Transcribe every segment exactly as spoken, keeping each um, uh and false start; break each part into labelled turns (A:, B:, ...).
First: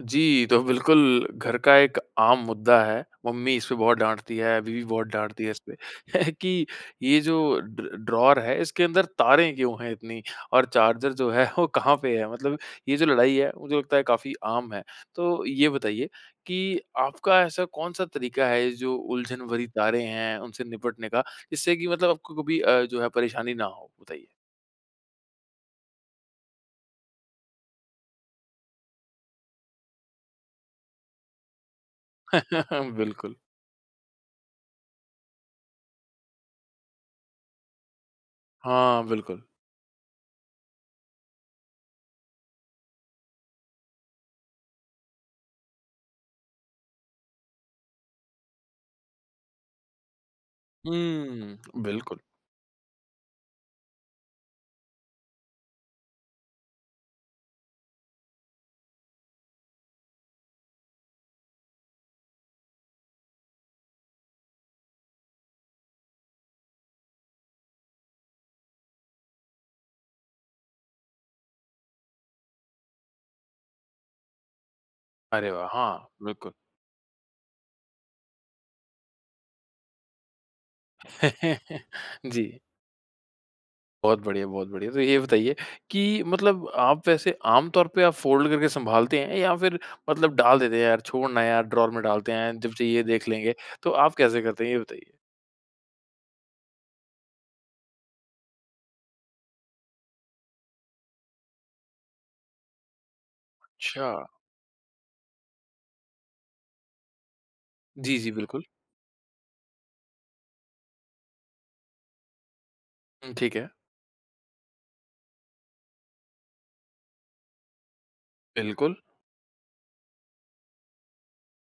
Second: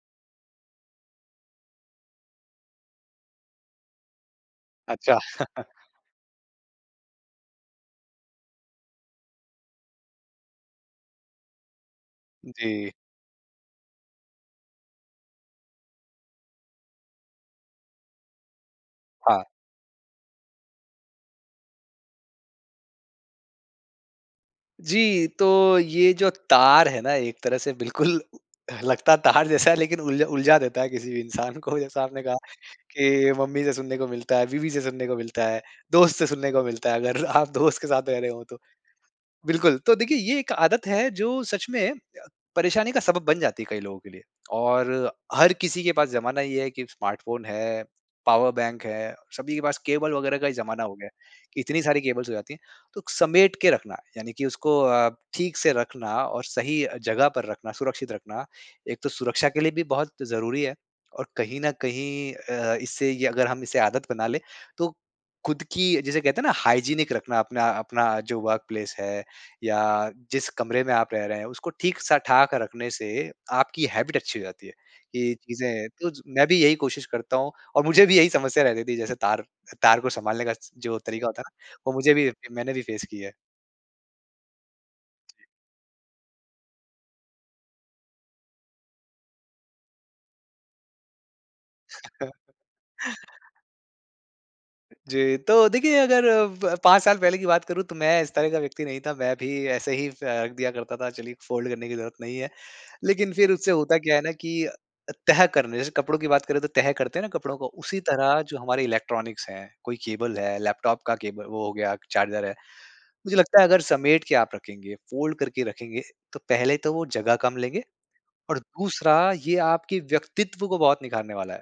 A: जी, तो बिल्कुल घर का एक आम मुद्दा है। मम्मी इसपे बहुत डाँटती है, बीवी बहुत
B: अच्छा।
A: डाँटती है इसपे कि ये जो ड ड्रॉर है इसके अंदर तारे क्यों है इतनी? और चार्जर जो है वो कहाँ पे है? मतलब
B: जी।
A: ये जो लड़ाई है मुझे लगता है काफ़ी आम है। तो ये बताइए कि आपका ऐसा कौन-सा तरीका है जो उलझन
B: हाँ।
A: भरी तारे हैं उनसे निपटने का? जिससे कि मतलब आपको कभी अ, जो है परेशानी ना हो? बताइए।
B: जी, तो ये जो तार है ना? एक तरह से बिल्कुल लगता तार जैसा है। लेकिन उल उलझा देता है किसी भी इंसान को। जैसा आपने कहा कि,
A: बिल्कुल।
B: मम्मी से सुनने को मिलता है, बीवी से सुनने को मिलता है, दोस्त से सुनने को मिलता है। अगर आप दोस्त के साथ रह रहे हो तो।
A: हाँ, बिल्कुल।
B: बिल्कुल, तो देखिए ये एक आदत है जो सच में परेशानी का सबब बन जाती है कई लोगों के लिए। और हर किसी के पास जमाना ये है कि स्मार्टफोन है, पावर बैंक है, सभी के पास केबल वगैरह का ही जमाना हो गया
A: हुँ,
B: है। इतनी सारी
A: बिल्कुल।
B: केबल्स हो जाती है तो समेट के रखना यानी कि उसको अ, ठीक से रखना और सही अ, जगह पर रखना सुरक्षित रखना एक तो सुरक्षा के लिए भी बहुत ज़रूरी है। और कहीं न कहीं अ, इससे ये अगर हम इसे आदत बना ले तो खुद की जिसे कहते हैं ना हाइजीनिक रखना अपना अपना जो वर्क प्लेस है। या जिस कमरे में आप रह रहे हैं उसको ठीक सा ठाक रखने से आपकी हैबिट अच्छी हो जाती है। ये
A: अरे वाह!
B: चीज़ें
A: हाँ,
B: तो ज मैं
A: बिल्कुल।
B: भी यही कोशिश करता हूँ और मुझे भी यही समस्या रहती थी। जैसे तार तार को सँभालने का जो तरीका होता है ना? वो मुझे भी
A: जी।
B: मैंने भी फेस किया है।
A: बहुत बढ़िया, बहुत बढ़िया। तो ये बताइए कि मतलब आप वैसे आम तौर पे आप फोल्ड करके सँभालते हैं या फिर मतलब डाल देते हैं, यार छोड़ ना यार ड्रॉर में डालते हैं जब चाहिए देख लेंगे। तो आप कैसे करते हैं ये बताइए?
B: जी, तो देखिए अगर अब पाँच साल पहले की बात करूँ तो मैं इस तरह का व्यक्ति नहीं था, मैं भी ऐसे ही फेंक दिया करता था चलिए फोल्ड करने की जरूरत नहीं है। लेकिन फिर उससे होता क्या है
A: अच्छा।
B: ना कि अ अ, तह करने जैसे कपड़ों की बात करें तो तह करते हैं ना कपड़ों को उसी
A: जी, जी,
B: तरह जो
A: बिल्कुल।
B: हमारे इलेक्ट्रॉनिक्स है कोई केबल है, लैपटॉप का केबल वो हो गया चार्जर है।
A: हुँ,
B: मुझे
A: ठीक
B: लगता है
A: है।
B: अगर समेट के आप रखेंगे, फोल्ड करके रखेंगे तो पहले तो वो जगह कम लेंगे। और
A: बिल्कुल।
B: दूसरा ये आपके व्यक्तित्व को बहुत निखारने वाला है।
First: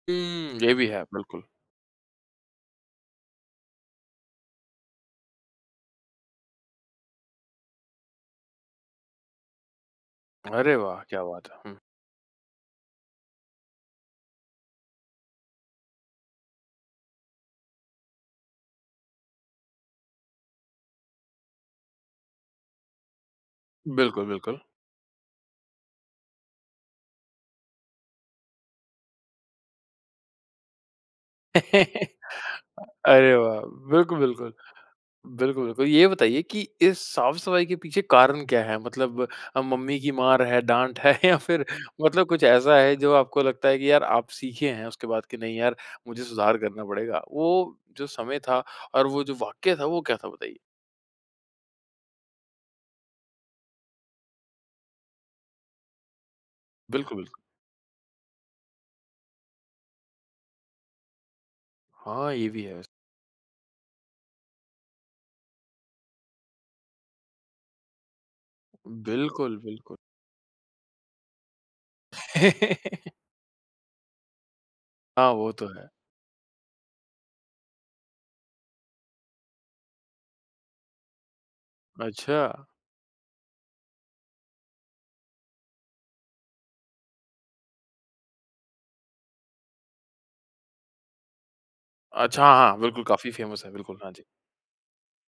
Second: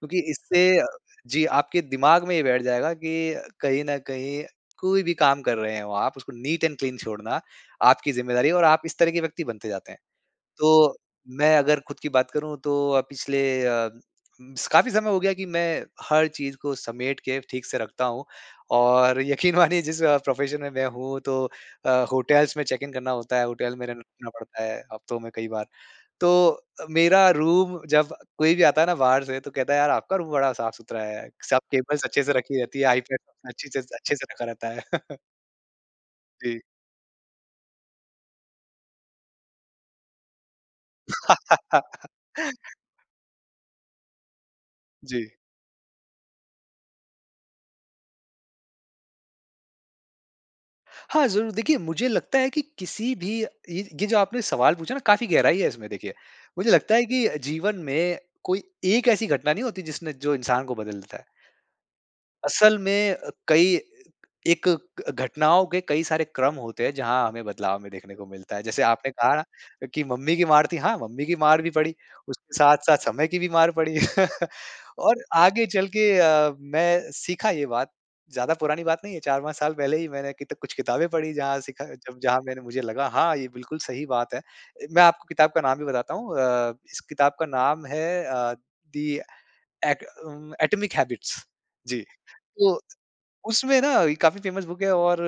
B: क्योंकि
A: हुँ,
B: इससे
A: ये भी
B: अ,
A: है, बिल्कुल।
B: जी, आपके दिमाग में ये बैठ जाएगा कि अ, कहीं न कहीं कोई भी काम कर रहे हो आप उसको नीट एंड क्लीन छोड़ना, आपकी ज़िम्मेदारी है और आप इस तरह के व्यक्ति बनते जाते हैं।
A: अरे
B: तो
A: वाह! क्या बात है,
B: मैं
A: हुँ।
B: अगर खुद की बात करूँ तो अ, पिछले अ, उम, स काफ़ी समय हो गया कि मैं हर चीज़ को समेट के ठीक से रखता हूँ। और यकीन मानिए जिस अ, प्रोफेशन में मैं हूँ तो अ, होटल्स में चेक इन करना होता है, होटल में रहन
A: बिल्कुल,
B: रुकना
A: बिल्कुल।
B: पड़ता है हफ्तों में कई बार। तो अ, मेरा रूम जब कोई भी आता है ना बाहर से तो कहता है यार आपका रूम बड़ा साफ-सुथरा है। सब केबल्स अच्छे से रखी रहती है, आईपैड
A: अरे वाह!
B: अच्छे छे स अच्छे
A: बिल्कुल,
B: से रखा
A: बिल्कुल।
B: रहता है।
A: बिल्कुल, बिल्कुल। ये बताइए कि
B: जी।
A: इस साफ़-सफाई के पीछे कारण क्या है? मतलब अ, मम्मी की मार है, डाँट है या फिर मतलब कुछ ऐसा है जो आपको लगता है कि यार आप सीखे हैं उसके बाद
B: जी।
A: की नहीं यार, मुझे सुधार करना पड़ेगा। वो जो समय था और वो जो वाक्य था वो क्या था बताइए?
B: हाँ, जरूर देखिए मुझे लगता है कि किसी भी ये ये जो आपने सवाल पूछा ना काफ़ी गहराई है इसमें देखिए। मुझे लगता है
A: बिल्कुल,
B: कि
A: बिल्कुल।
B: जीवन में कोई एक ऐसी घटना नहीं होती जिसने जो इंसान को बदल देता है।
A: हाँ, ये भी है
B: असल
A: वैसे।
B: में अ, कई एक क घटनाओं के कई सारे क्रम होते हैं जहाँ हमें बदलाव में देखने को मिलता है। जैसे आपने कहा ना,
A: बिल्कुल,
B: अ,
A: बिल्कुल।
B: कि मम्मी की मार थी, हाँ, मम्मी की मार भी पड़ी उसके साथ-साथ समय की भी मार पड़ी। और
A: हाँ, वो तो
B: आगे चल
A: है।
B: के अ, मैं सीखा ये बात, ज़्यादा पुरानी बात नहीं है चार पाँच साल पहले ही मैंने कित कुछ किताबें पढ़ी जहाँ सीखा जब जहाँ मैंने
A: अच्छा।
B: मुझे लगा हाँ, ये बिल्कुल सही बात है। ए, मैं आपको किताब का नाम भी बताता हूँ अ, इस किताब का नाम है अ, दी ऍक उम, एटॉमिक हैबिट्स। जी,
A: अच्छा, हाँ,
B: तो
A: बिल्कुल, काफ़ी फेमस है,
B: उसमें ना
A: बिल्कुल, हाँ
B: ये
A: जी।
B: काफ़ी फेमस बुक है और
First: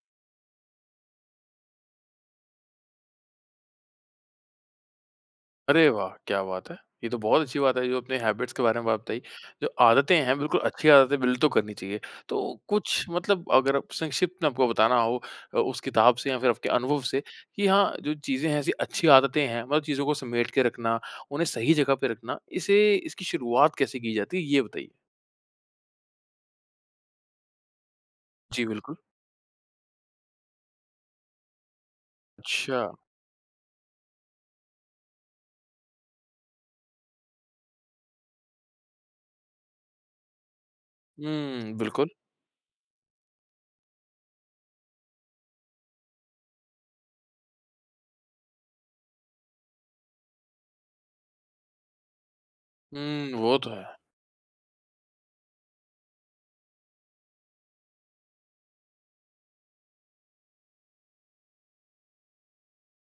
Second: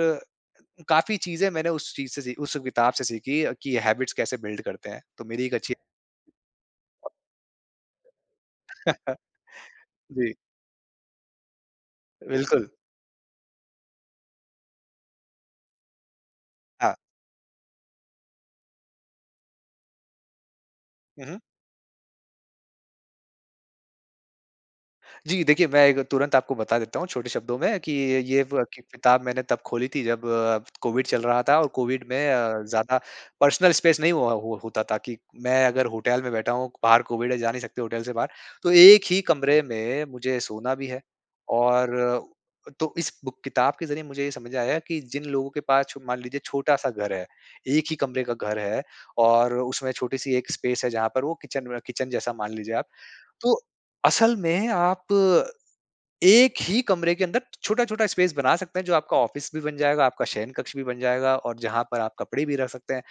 B: काफ़ी चीज़ें मैंने उस चीज़ से सीख उस किताब से सीखी अ, कि अ, हैबिट्स कैसे बिल्ड करते हैं तो मेरी एक अच्छी
A: अरे वाह! क्या बात है! ये तो बहुत अच्छी बात है। जो अपने हैबिट्स के बारे में बात बताई, जो आदतें
B: जी।
A: हैं बिल्कुल अच्छी आदतें बिल्ड तो करनी चाहिए। तो
B: बिल्कुल।
A: कुछ मतलब अगर आप संक्षिप्त में आपको बताना हो, अ, उस किताब से या फिर आपके
B: हाँ।
A: अनुभव से, कि हाँ जो चीज़ें हैं ऐसी अच्छी आदतें हैं, मतलब चीज़ों को समेट के रखना
B: हुँ, हुँ।
A: उन्हें सही जगह पे रखना। इसे इसकी शुरुआत कैसे की जाती है ये बताइए?
B: जी, देखिए मैं एक तुरंत आपको बता देता हूँ छोटे शब्दों में, कि ये ब
A: जी,
B: क
A: बिल्कुल।
B: किताब मैंने तब खोली थी जब कोविड चल रहा था। और कोविड में अ,
A: अच्छा।
B: ज़्यादा पर्सनल स्पेस नहीं हुआ होता था कि मैं अगर होटल में बैठा हूँ क बाहर कोविड है जा नहीं सकते होटल से बाहर। तो एक ही कमरे में मुझे सोना भी है।
A: हुँ,
B: और
A: बिल्कुल।
B: अ, तो इस बुक किताब के ज़रिए मुझे ये समझ में आया की जिन लोगों के पास छो मान लीजिए छोटा-सा घर है, एक ही कमरे का घर है, और उसमें छोटी-सी एक स्पेस है जहाँ पर वो किचन में किचन जैसा मान लीजिए आप।
A: हुँ, वो
B: तो
A: तो है।
B: असल में आप एक ही कमरे के अंदर छोटा-छोटा स्पेस बना सकते हैं जो आपका ऑफिस भी बन जाएगा, आपका शयनकक्ष भी बन जाएगा, और जहाँ पर आप कपड़े भी रख सकते हैं।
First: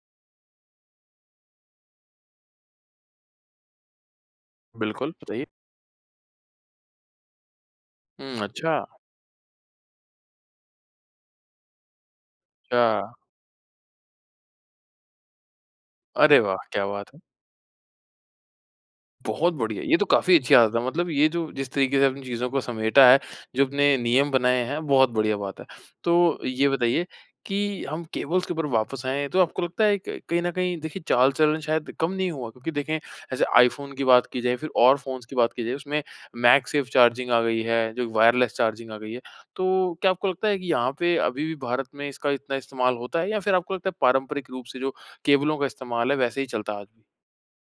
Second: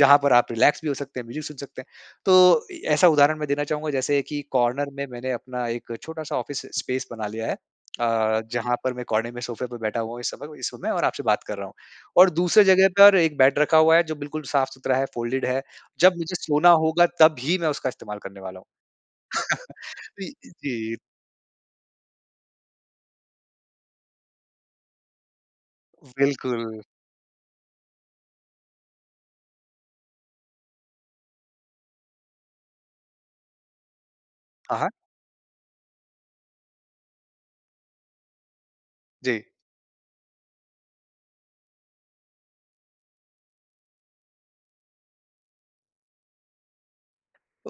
B: जहाँ पर आप रिलैक्स भी हो सकते हैं, म्यूज़िक सुन सकते हैं। तो इ ऐसा उदाहरण मैं देना चाहूँगा जैसे कि कॉर्नर में
A: बिल्कुल,
B: मैंने
A: बताइए।
B: अपना एक छोटा-सा ऑफिस स्पेस बना लिया है।
A: हुँ,
B: अ, जहाँ
A: अच्छा।
B: पर मैं कोने में सोफे पे बैठा हुआ हूँ इस समय औ इस समय और आपसे बात कर रहा हूँ। और दूसरे जगह
A: छा
B: पर एक बेड रखा हुआ है जो बिल्कुल साफ़-सुथरा है फोल्डेड है। जब मुझे
A: अरे वाह!
B: सोना
A: क्या
B: होगा
A: बात है!
B: तब ही मैं उसका इस्तेमाल करने वाला हूँ।
A: बहुत बढ़िया, ये तो
B: पइ
A: काफ़ी
B: अ,
A: अच्छी आदत है।
B: जी।
A: मतलब ये जो जिस तरीके से चीजों को समेटा है जो अपने नियम बनाए हैं बहुत बढ़िया बात है। तो ये
B: बिल्कुल।
A: बताइए कि हम केबल्स के ऊपर वापस आएँ तो आपको लगता है कि कहीं न कहीं देखिए चाल-चलन शायद कम नहीं हुआ? क्योंकि देखें जैसे iPhone की बात की जाए फिर
B: हाँ, हाँ।
A: और फ़ोन्स की बात की जाए उसमें मैगसेफ चार्जिंग आ गई है। जो वायरलेस चार्जिंग आ गई है।
B: जी।
A: तो क्या आपको लगता है कि यहाँ पे अभी भी भारत में इसका इतना इस्तेमाल होता है या फिर आपको लगता है पारंपरिक रूप से जो केबलों का इस्तेमाल है वैसे ही चलता है आज भी?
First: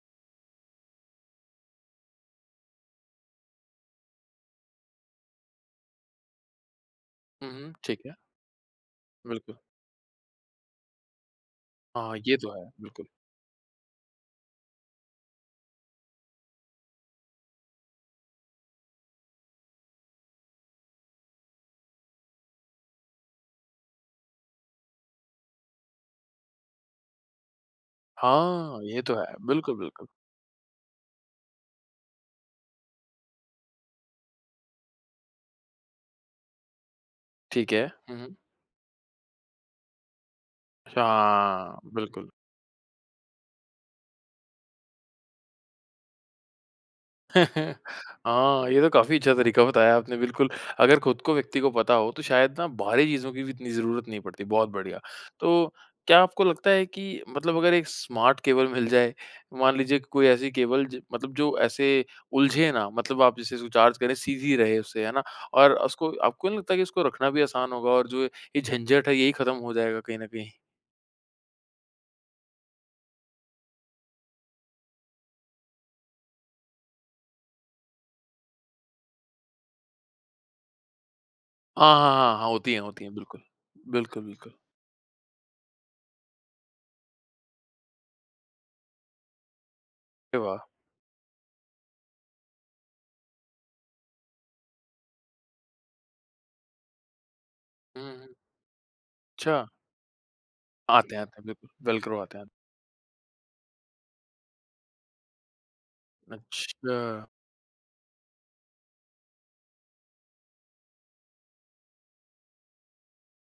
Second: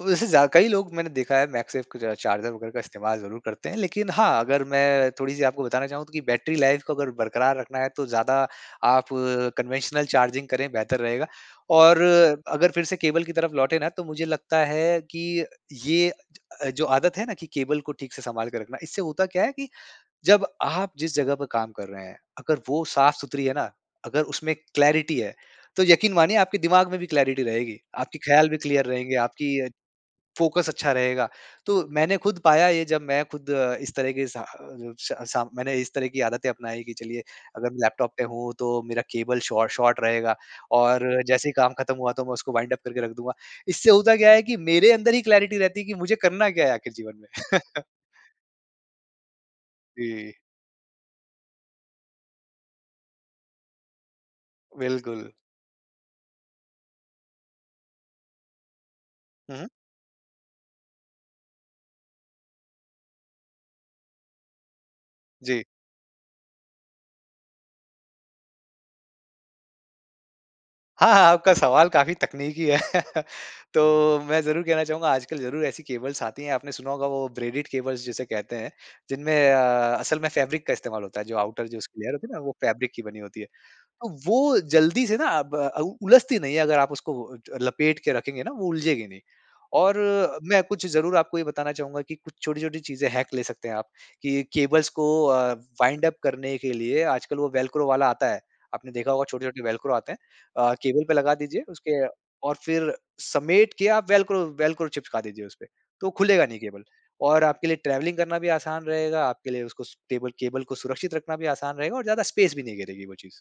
B: वैसे ज़्या कई लोग मैंने देखा है मैगसेफ का चार्जर वग़ैरह का इस्तेमाल ज़रूर करते हैं। लेकिन हाँ, अगर मैं थोड़ी-सी आपको बताना चाहूँ त की बैटरी लाइफ़ को अगर
A: हुँ,
B: बरकरार
A: हुँ।
B: रखना है
A: ठीक
B: तो
A: है।
B: ज़्यादा आप
A: बिल्कुल।
B: कन्वेंशनल चार्जिंग करें बेहतर रहेगा और
A: हाँ, ये तो है।
B: अगर फिर से
A: बिल्कुल।
B: केबल की तरफ लौटे ना, तो मुझे लगता है कि ये अ, जो आदत है ना कि केबल को ठीक से सँभाल के रखना इससे होता क्या है कि जब आप जिस जगह पर काम कर रहे हैं अगर वो साफ़-सुथरी है ना अगर उसमें क्लैरिटी है। तो यकीन मानिए आपके दिमाग में भी क्लैरिटी रहेगी, आपके ख़याल भी
A: हाँ,
B: क्लियर
A: ये तो
B: रहेंगे,
A: है।
B: आपकी अ,
A: बिल्कुल, बिल्कुल।
B: फोकस अच्छा रहेगा। तो मैंने खुद पाया ये जब मैं खुद इस तरह के सा अ, जो श सा मैंने इस तरह की आदतें अपनाई कि चलिए अगर
A: ठीक
B: मैं
A: है।
B: लैपटॉप
A: हुँ,
B: पे
A: हुँ।
B: हूँ तो मेरा केबल शॉ शॉर्ट रहेगा और जैसे ही काम
A: हाँ,
B: खत्म हुआ तो
A: बिल्कुल।
B: मैं उसको वाइंड उप करके रख दूँगा। इससे होता क्या है कि मेरे अंदर ही क्लैरिटी रहती है कि मुझे करना क्या है आख़िर जीवन में।
A: हाँ, ये तो काफ़ी अच्छा तरीका बताया आपने
B: जी।
A: बिल्कुल, अगर खुद को व्यक्ति को पता हो तो शायद ना बाहरी चीज़ों की भी इतनी ज़रूरत नहीं पड़ती, बहुत बढ़िया।
B: बिल्कुल।
A: तो क्या आपको लगता है कि मतलब अगर एक स्मार्ट केबल मिल जाए।
B: हुँ, हुँ।
A: मान लीजिए कि कोई ऐसी केबल जे मतलब जो ऐसे उलझे ना, मतलब आप जैसे इसको चार्ज करें सीधी रहे उससे, है ना?
B: जी।
A: और उसको आपको नहीं लगता कि उसको रखना भी आसान होगा और जो है ये झंझट है यही खत्म हो जाएगा कहीं न कहीं?
B: हाँ, हाँ, आपका सवाल काफ़ी तकनीकी है। तो मैं ज़रूर कहना चाहूँगा आजकल ज़रूर ऐसी केबल्स आती हैं। आपने सुना होगा वो ब्रेडेड केबल्स जिसे कहते हैं जिनमें अ, असल में फैब्रिक का इस्तेमाल होता है जो आउटर जो
A: हाँ,
B: उसकी
A: हाँ,
B: लेयर होती है
A: हाँ,
B: ना
A: हाँ।
B: वो
A: होती है
B: फैब्रिक की
A: होती है
B: बनी
A: बिल्कुल।
B: होती है। अब
A: बिल्कुल, बिल्कुल।
B: वो जल्दी से ना अब अ, उ उलझती नहीं है अगर आप उसको वो ज लपेट के रखेंगे ना वो उलझेगी नहीं। और
A: अरे
B: मैं
A: वाह!
B: कुछ ज़रूर आपको ये बताना चाहूँगा कि कुछ छोटी-छोटी चीज़ें हैक ले सकते हैं आप, कि केबल्स को अ, वाइंड अप करने के लिए आजकल वो वेल्क्रो
A: हुँ,
B: वाला
A: हुँ।
B: आता है। आपने देखा होगा छोटे-छोटे
A: अच्छा।
B: वेल्क्रो आते हैं। अ, केबल पे
A: आते हैं
B: लगा
A: आते हैं।
B: दीजिए
A: बिल्कुल,
B: उसके
A: वेल्क्रो आते हैं।
B: और फिर समेट के आप वेल्क्रो वेल्क्रो चिपका दीजिए उसपे। तो खुलेगा नहीं केबल,
A: अच्छा।
B: और आपके लिए ट्रैवलिंग करना भी आसान रहेगा। आपके लिए उसको स टेबल केबल को सुरक्षित रखना भी आसान रहेगा और ज़्यादा स्पेस भी नहीं घेरेगी वो चीज़।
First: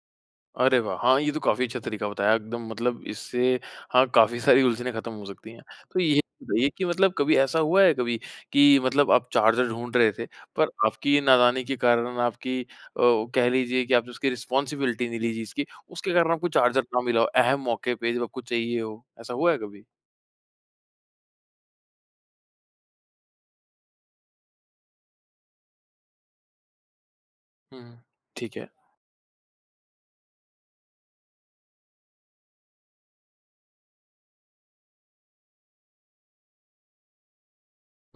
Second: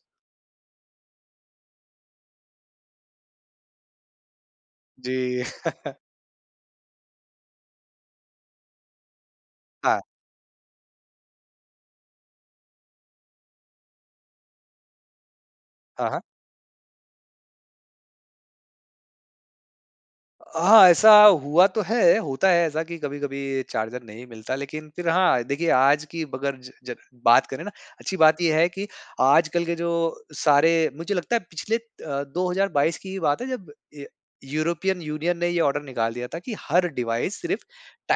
A: अरे वाह! हाँ, ये तो काफ़ी अच्छा तरीक़ा बताया एकदम मतलब इससे हाँ काफ़ी सारी उलझने ख़त्म हो
B: जी।
A: सकती हैं। तो ये ये कि मतलब कभी ऐसा हुआ है कभी कि मतलब आप चार्जर ढूँढ
B: हाँ।
A: रहे थे पर आपकी नादानी के कारण न आपकी अ, कह लीजिए कि आपने उसकी रिस्पॉन्सिबिलिटी नहीं ली जी इसकी,
B: हाँ,
A: उसके
B: हाँ।
A: कारण आपको चार्जर ना मिला हो। अहम मौक़े पे जब आपको चाहिए हो। ऐसा हुआ है कभी?
B: हाँ। ऐसा हुआ तो है, होता है ऐसा कि कभी-कभी चार्जर नहीं मिलता लेकिन फ़िर हाँ देखिए, आज की अगर ज ज बात करें ना,
A: हुँ, हुँ।
B: अच्छी बात ये
A: ठीक है।
B: है कि आजकल के जो सारे मुझे लगता है पिछले अ, दो हज़ार बाईस की ही बात है जब य यूरोपियन यूनियन ने ये ऑर्डर निकाल दिया था कि हर डिवाइस सिर्फ़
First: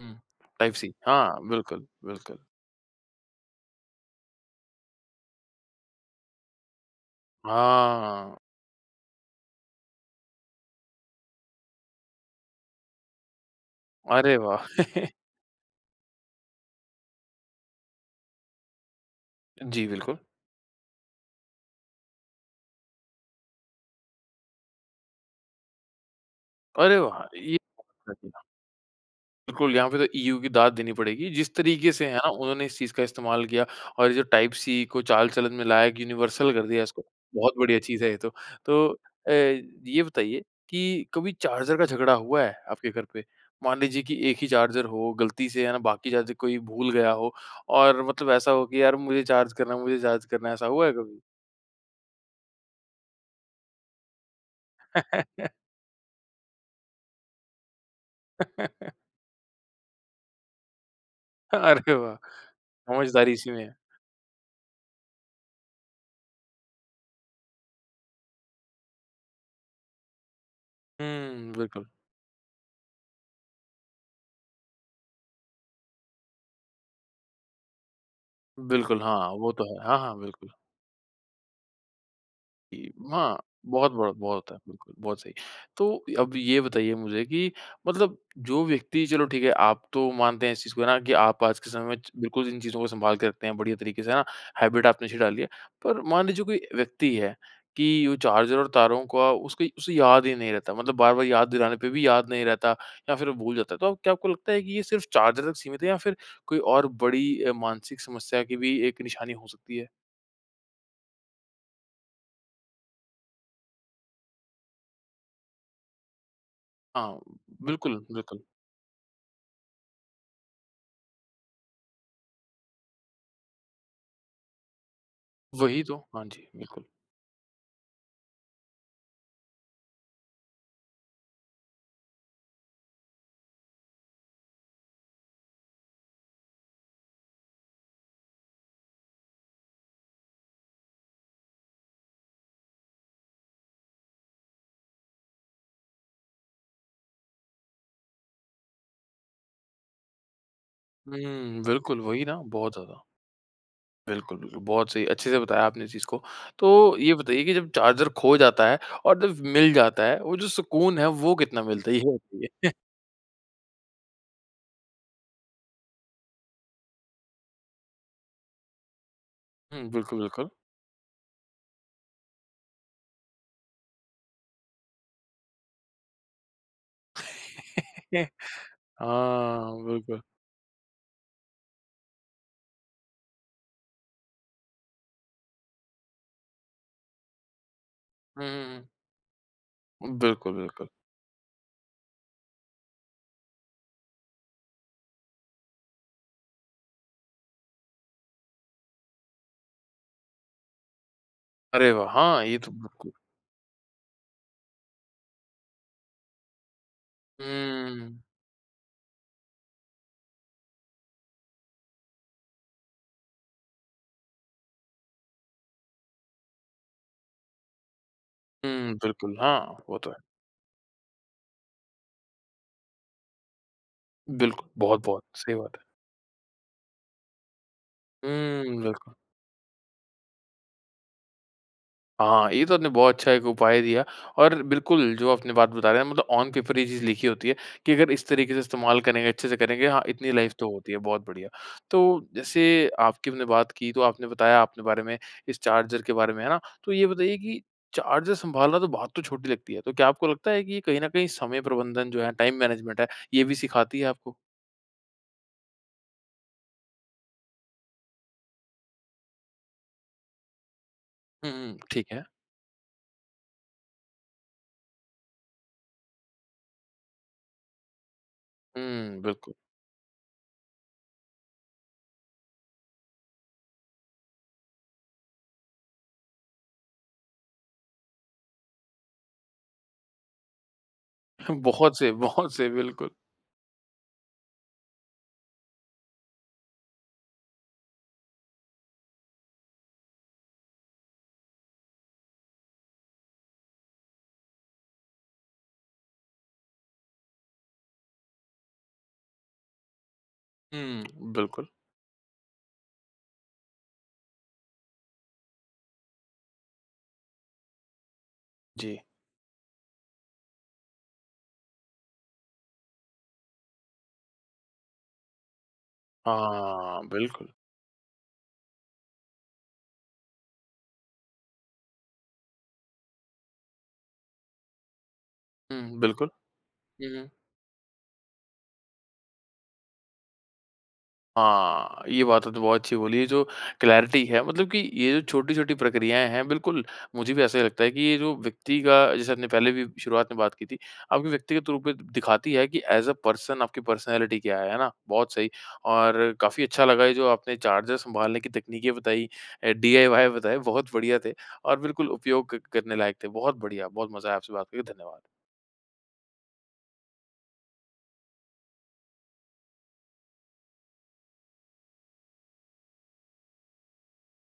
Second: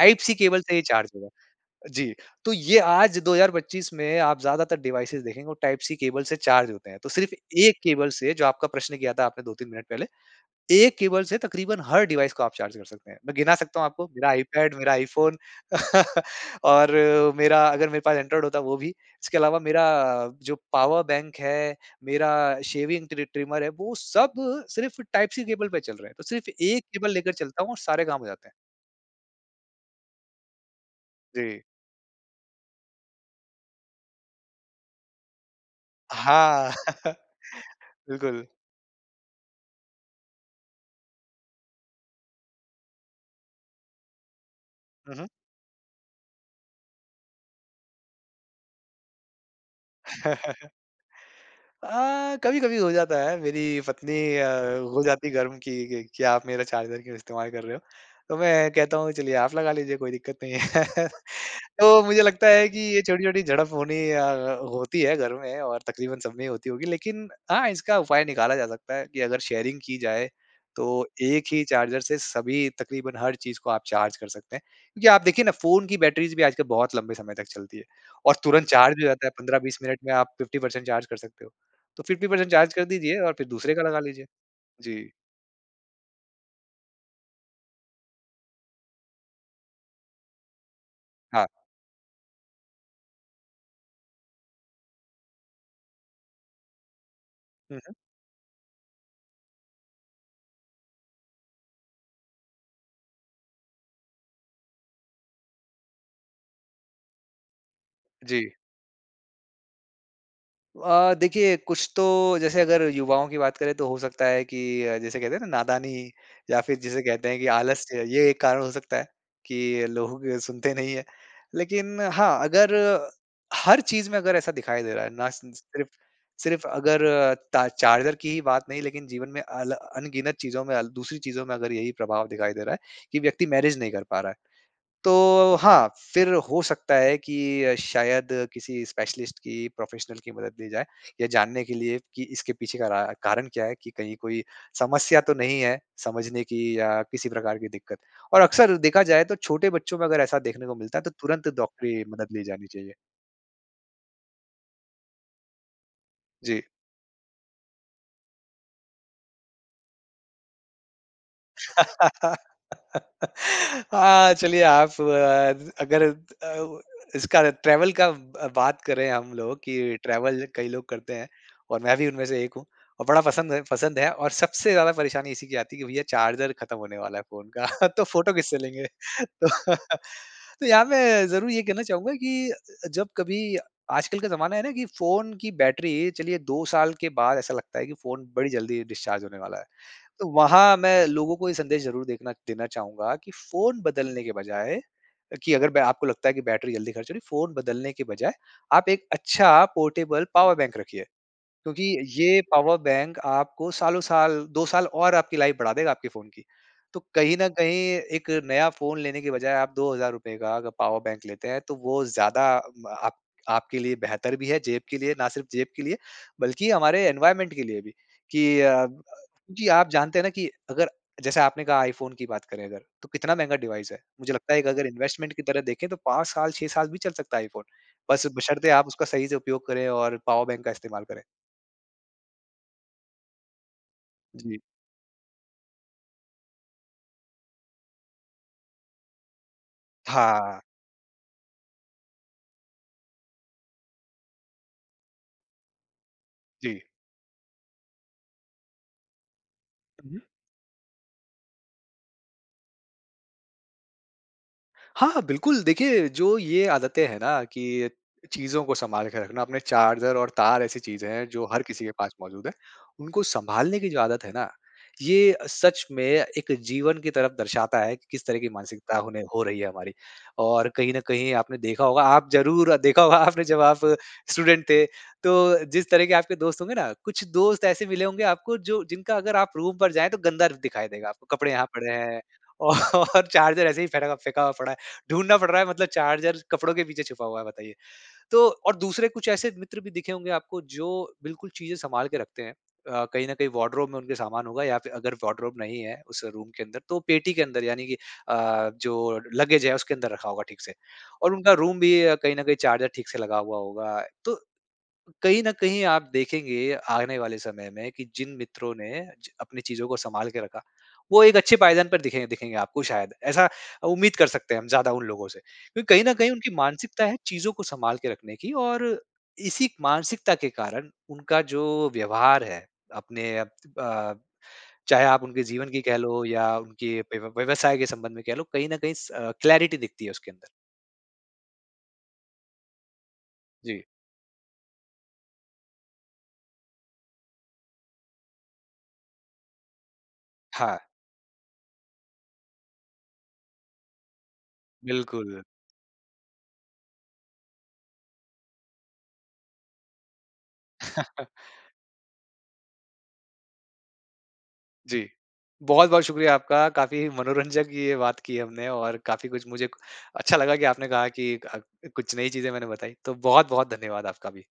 A: हुँ।
B: केबल से ही
A: टाइप-सी
B: चार्ज होगा।
A: हाँ। बिल्कुल,
B: जी।
A: बिल्कुल।
B: तो ये आज दो हज़ार पच्चीस में आप ज़्यादातर डिवाइसेज़ देखेंगे वो टाइप-सी केबल से चार्ज होते हैं। तो सिर्फ़ एक केबल से
A: हाँ।
B: जो आपका प्रश्न किया था आपने दो तीन मिनट पहले, एक केबल से तकरीबन हर डिवाइस को आप चार्ज कर सकते हैं। मैं गिना सकता हूँ आपको, मेरा
A: अरे वाह!
B: आईपैड, मेरा iPhone और मेरा अगर मेरे पास एंड्रॉइड होता वो भी। इसके अलावा मेरा
A: जी, बिल्कुल।
B: अ, जो पावर बैंक है, मेरा शेविंग ट्रि ट्रिमर है वो सब सिर्फ़ टाइप-सी केबल पे चल रहे हैं। तो सिर्फ एक
A: अरे
B: केबल
A: वाह!
B: लेकर
A: ये।
B: चलता हूँ और सारे काम हो
A: [unintelligible]
B: जाते हैं।
A: बिल्कुल यहाँ पे तो EU की दाद देनी पड़ेगी, जिस
B: जी।
A: तरीके से है ना, उन्होंने इस चीज़ का इस्तेमाल किया और ये जो टाइप-सी को चाल-चलन में लाया, यूनिवर्सल कर
B: हाँ।
A: दिया इसको, बहुत बढ़िया चीज़ है ये तो।
B: बिल्कुल।
A: तो अ, ये बताइए कि कभी चार्जर का झगड़ा हुआ है? आपके घर पे। मान लीजिए कि एक ही चार्जर हो
B: हुँ, हुँ।
A: गलती से, है ना, बाकी चार्ज कोई भूल गया हो? और मतलब ऐसा हो कि यार मुझे चार्ज करना है मुझे चार्ज करना है। ऐसा हुआ है कभी?
B: अ, कभी-कभी हो जाता है। मेरी पत्नी अ, हो जाती है गर्म कि कि क्या आप मेरा चार्जर क्यों इस्तेमाल कर रहे हो? तो मैं कहता हूँ, चलिए आप लगा लीजिए, कोई दिक्कत नहीं है।
A: अरे
B: तो
A: वाह!
B: मुझे लगता है कि ये
A: समझदारी
B: छोटी-छोटी
A: इसी में
B: झड़प
A: है।
B: होनी अ अ, होती है घर में और तक़रीबन सब में ही होती होगी। लेकिन हाँ, इसका उपाय निकाला जा सकता है कि अगर शेयरिंग की जाए, तो एक
A: हुँ,
B: ही
A: बिल्कुल।
B: चार्जर से सभी तक़रीबन हर चीज़ को आप चार्ज कर सकते हैं। क्योंकि आप देखिए ना, फ़ोन की बैटरीज़ भी आजकल बहुत लंबे समय तक चलती है। और तुरंत चार्ज
A: बिल्कुल
B: हो
A: हाँ
B: जाता है।
A: वो
B: पंद्रह
A: तो
B: बीस
A: है। हाँ,
B: मिनट में
A: हाँ,
B: आप
A: बिलकुल।
B: फ़िफ़्टी परसेंट चार्ज कर सकते हो। तो फ़िफ़्टी परसेंट चार्ज
A: इ
B: कर
A: म
B: दीजिए और
A: हाँ,
B: फिर दूसरे का
A: बहुत,
B: लगा
A: बहुत,
B: लीजिए।
A: बहुत होता है, बिल्कुल
B: जी।
A: बहुत सही। तो अब ये बताइए मुझे कि मतलब जो व्यक्ति चलो ठीक है, आप तो मानते हैं इस चीज़ को, है ना, कि आप
B: हाँ।
A: आज के समय में च बिल्कुल इन चीजों को सँभाल के रखते हैं, बढ़िया तरीक़े से। है ना? हैबिट आपने अच्छी डाली है। पर मान लीजिए कोई व्यक्ति है
B: हुँ, हुँ।
A: कि वो चार्जर और तारों को अ, उसके उसे याद ही नहीं रहता, मतलब बार-बार याद दिलाने पर भी याद नहीं रहता या फिर वो भूल जाता है। तो क्या आपको लगता है कि यह सिर्फ़ चार्जर तक सीमित है। या फिर कोई और बड़ी अ, मानसिक समस्या
B: जी।
A: की भी एक निशानी हो सकती है?
B: अ, देखिए कुछ तो जैसे अगर युवाओं की बात करे तो हो सकता है कि अ, जैसे कहते हैं ना, नादानी या फ़िर जिसे
A: हाँ।
B: कहते हैं कि
A: बिल्कुल,
B: आलस्य, ये
A: बिल्कुल।
B: एक कारण हो सकता है कि लोगो की सुनते नहीं है। लेकिन हाँ, अगर हर चीज़ में अगर ऐसा दिखाई दे रहा है ना सिन
A: वहीं
B: सिर्फ़
A: तो। हाँ, जी।
B: सिर्फ़
A: बिल्कुल।
B: अगर ता चार्जर की ही बात नहीं लेकिन जीवन में अल अनगिनत चीजों में अल दूसरी चीजों में अगर यहीं प्रभाव दिखाई दे रहा है कि व्यक्ति मैनेज नहीं कर पा रहा है। तो हाँ, फ़िर हो सकता है कि शायद किसी स्पेशलिस्ट की, प्रोफ़ेशनल की मदद ली जाए, ये जानने के लिए कि इसके पीछे का रा कारण क्या है कि कहीं कोई समस्या तो नहीं है समझने की या किसी प्रकार की दिक्कत और अक्सर देखा जाए तो छोटे बच्चों में अगर ऐसा देखने को मिलता है तो तुरंत
A: हुँ। बिल्कुल
B: डॉक्टरी
A: वहीं
B: मदद
A: ना
B: ली जानी
A: बहुत
B: चाहिए।
A: ज़्यादा। बिल्कुल, बिल्कुल। बहुत सही अच्छे से बताया आपने इस चीज़ को।
B: जी।
A: तो ये बताइए कि जब चार्जर खो जाता है और जब मिल जाता है वो जो सुकून हैं वो कितना मिलता है? ये बताइए।
B: हाँ, चलिए आप अ, अगर अ, इसका रहे ट्रैवल का अ, बात करे हम लोग
A: हुँ।
B: कि
A: बिल्कुल,
B: ट्रैवल
A: बिल्कुल।
B: कई लोग करते हैं और मैं भी उनमें से एक हूँ और बड़ा पसंद है पसंद है और सबसे ज़्यादा परेशानी इसी की आती है कि भैया चार्जर ख़त्म होने वाला है फ़ोन का, तो फ़ोटो किससे लेंगे? तो,
A: हाँ, बिल्कुल।
B: तो यहाँ मैं ज़रूर ये कहना चाहूँगा कि अ, जब कभी आजकल का ज़माना है ना कि फ़ोन की बैटरी चलिए दो साल के बाद ऐसा लगता है कि फ़ोन
A: हुँ,
B: बड़ी
A: हुँ,
B: जल्दी
A: हुँ।
B: डिस्चार्ज होने वाला है। तो
A: बिल्कुल,
B: वहाँ
A: बिल्कुल।
B: मैं लोगों को ये संदेश जरूर देखना देना चाहूँगा कि फ़ोन बदलने के बजाए कि अगर बे आपको लगता है कि बैटरी जल्दी ख़र्च हो रही है, फ़ोन बदलने के बजाए आप एक अच्छा पोर्टेबल पावर बैंक रखिए। क्योंकि
A: अरे वाह!
B: ये
A: हाँ। ये तो
B: पावर
A: बिल्कुल।
B: बैंक आपको सालों साल दो साल और आपकी लाइफ़ बढ़ा देगा आपके फ़ोन की। तो कहीं न कहीं
A: हुँ।
B: एक नया फ़ोन लेने की बजाए आप दो हज़ार रुपए का अगर पावर बैंक लेते हैं तो वो ज्यादा अ, प आपके लिए बेहतर भी है जेब के लिए ना सिर्फ़ जेब के लिए बल्कि हमारे एनवायरनमेंट के लिए भी कि अ
A: हुँ। बिल्कुल,
B: जी
A: हाँ।
B: आप
A: वो तो
B: जानते
A: है।
B: हैं ना कि अगर जैसे आपने कहा iPhone की बात करें अगर तो कितना महँगा डिवाइस है। मुझे लगता है एक
A: बिल्कुल।
B: अगर
A: बहुत-बहुत
B: इन्वेस्टमेंट की
A: सही
B: तरह
A: बात है।
B: देखे तो पाँच साल छह साल भी चल सकता है iPhone। बस बशर्तें
A: हुँ,
B: आप उसका
A: बिल्कुल।
B: सही से उपयोग करें और पावर बैंक का इस्तेमाल करें।
A: हाँ, ये तो आपने बहुत अच्छा एक उपाय दिया और
B: जी।
A: बिल्कुल जो आपने बात बता रहे हैं मतलब ऑन पेपर ये चीज़ लिखी होती है कि अगर इस तरीके से इस्तेमाल करेंगे, अच्छे से करेंगे हाँ, इतनी लाइफ़
B: हाँ।
A: तो होती है, बहुत बढ़िया। तो जैसे आपकी हमने बात की तो आपने बताया आपने बारे में, इस चार्जर के बारे में है ना?
B: जी।
A: तो ये बताइए कि चार्जर सँभालना तो बात तो छोटी लगती है। तो क्या आपको लगता है कि कहीं न कहीं समय प्रबंधन जो है टाइम मैनेजमेंट है ये भी सिखाती है आपको?
B: हाँ, हाँ, बिल्कुल। देखिए जो ये आदतें हैं ना कि चीजों को सँभाल के रखना अपने चार्जर और तार ऐसी चीज़ें हैं जो
A: हुँ,
B: हर
A: हुँ।
B: किसी के
A: ठीक
B: पास
A: है।
B: मौजूद है। उनको सँभालने की जो आदत है ना, ये सच में एक जीवन की तरफ दर्शाता है कि किस तरह की मानसिकता
A: हुँ,
B: उन्हें हो
A: बिल्कुल।
B: रही है हमारी। और कहीं न कहीं आपने देखा होगा आप ज़रूर देखा होगा आपने जब आप स्टूडेंट थे। तो जिस तरह के आपके दोस्त होंगे ना कुछ दोस्त ऐसे मिले होंगे आपको जो जिनका अगर आप रूम पर जाएँ तो गंदा र दिखाई देगा। आपको कपड़े
A: ह
B: यहाँ पड़े
A: बहुत सही
B: हैं
A: बहुत सही बिल्कुल।
B: और चार्जर ऐसे ही फेंटा फेंका व पड़ा है। ढूँढ़ना पड़ रहा है मतलब चार्जर कपड़ों के पीछे छुपा हुआ है बताइए। तो और दूसरे कुछ ऐसे मित्र भी दिखे होंगे आपको जो बिल्कुल चीज़ें सँभाल के रखते हैं। अ, कहीं न कहीं वार्डरोब में उनके सामान होगा या फिर अगर वार्डरोब नहीं है उस रूम के अंदर तो पेटी के अंदर यानी की अ, जो लगेज है उसके अंदर रखा होगा ठीक से।
A: हुँ,
B: और उनका
A: बिल्कुल।
B: रूम भी अ, कहीं न कहीं चार्जर ठीक से लगा हुआ होगा। तो कहीं न कहीं आप देखेंगे आने वाले समय में कि जिन मित्रों ने
A: जी।
B: च अपनी चीजों को सँभाल के रखा वो एक अच्छे पायदान पर दिखें दिखेंगे आपको शायद ऐसा उम्मीद कर सकते हैं हम ज्यादा उन लोगों से। क्योंकि कहीं न कहीं उनकी
A: हाँ,
B: मानसिकता है चीजों
A: बिल्कुल।
B: को सँभाल के रखने की और इसी मानसिकता के कारण उनका जो व्यवहार है। अपने अ, चाहे आप उनके जीवन की कह
A: हुँ,
B: लो
A: बिल्कुल।
B: या उनके
A: हुँ,
B: व्य
A: हुँ।
B: व्यवसाय के संबंध में कह लो कहीं न कहीं स अ, क्लैरिटी दिखती है उसके अंदर।
A: हाँ, ये बातें तो बहुत अच्छी बोली है जो
B: जी।
A: क्लैरिटी है मतलब कि ये जो छोटी-छोटी प्रक्रियाएँ हैं बिल्कुल, मुझे भी ऐसा ही लगता है कि ये जो व्यक्ति का जैसे आपने पहले भी शुरुआत में बात की थी
B: हाँ।
A: आपके व्यक्तिगत रूप में दिखाती है कि एज़ ए पर्सन आपकी पर्सनैलिटी क्या है, है ना? बहुत
B: बिल्कुल।
A: सही और काफ़ी अच्छा लगा ये जो आपने चार्जर सँभालने की तकनीकें बताई अ, डीआईवाई बताए बहुत बढ़िया थे और बिल्कुल उपयोग करने लायक थे। बहुत बढ़िया, बहुत मज़ा आया आपसे बात करके
B: जी,
A: धन्यवाद।
B: बहुत-बहुत शुक्रिया आपका काफ़ी मनोरंजक ये बात की हमने और काफ़ी कुछ मुझे अच्छा लगा कि आपने कहा की अ, कुछ नई चीज़ें मैंने बताई तो बहुत-बहुत धन्यवाद आपका भी।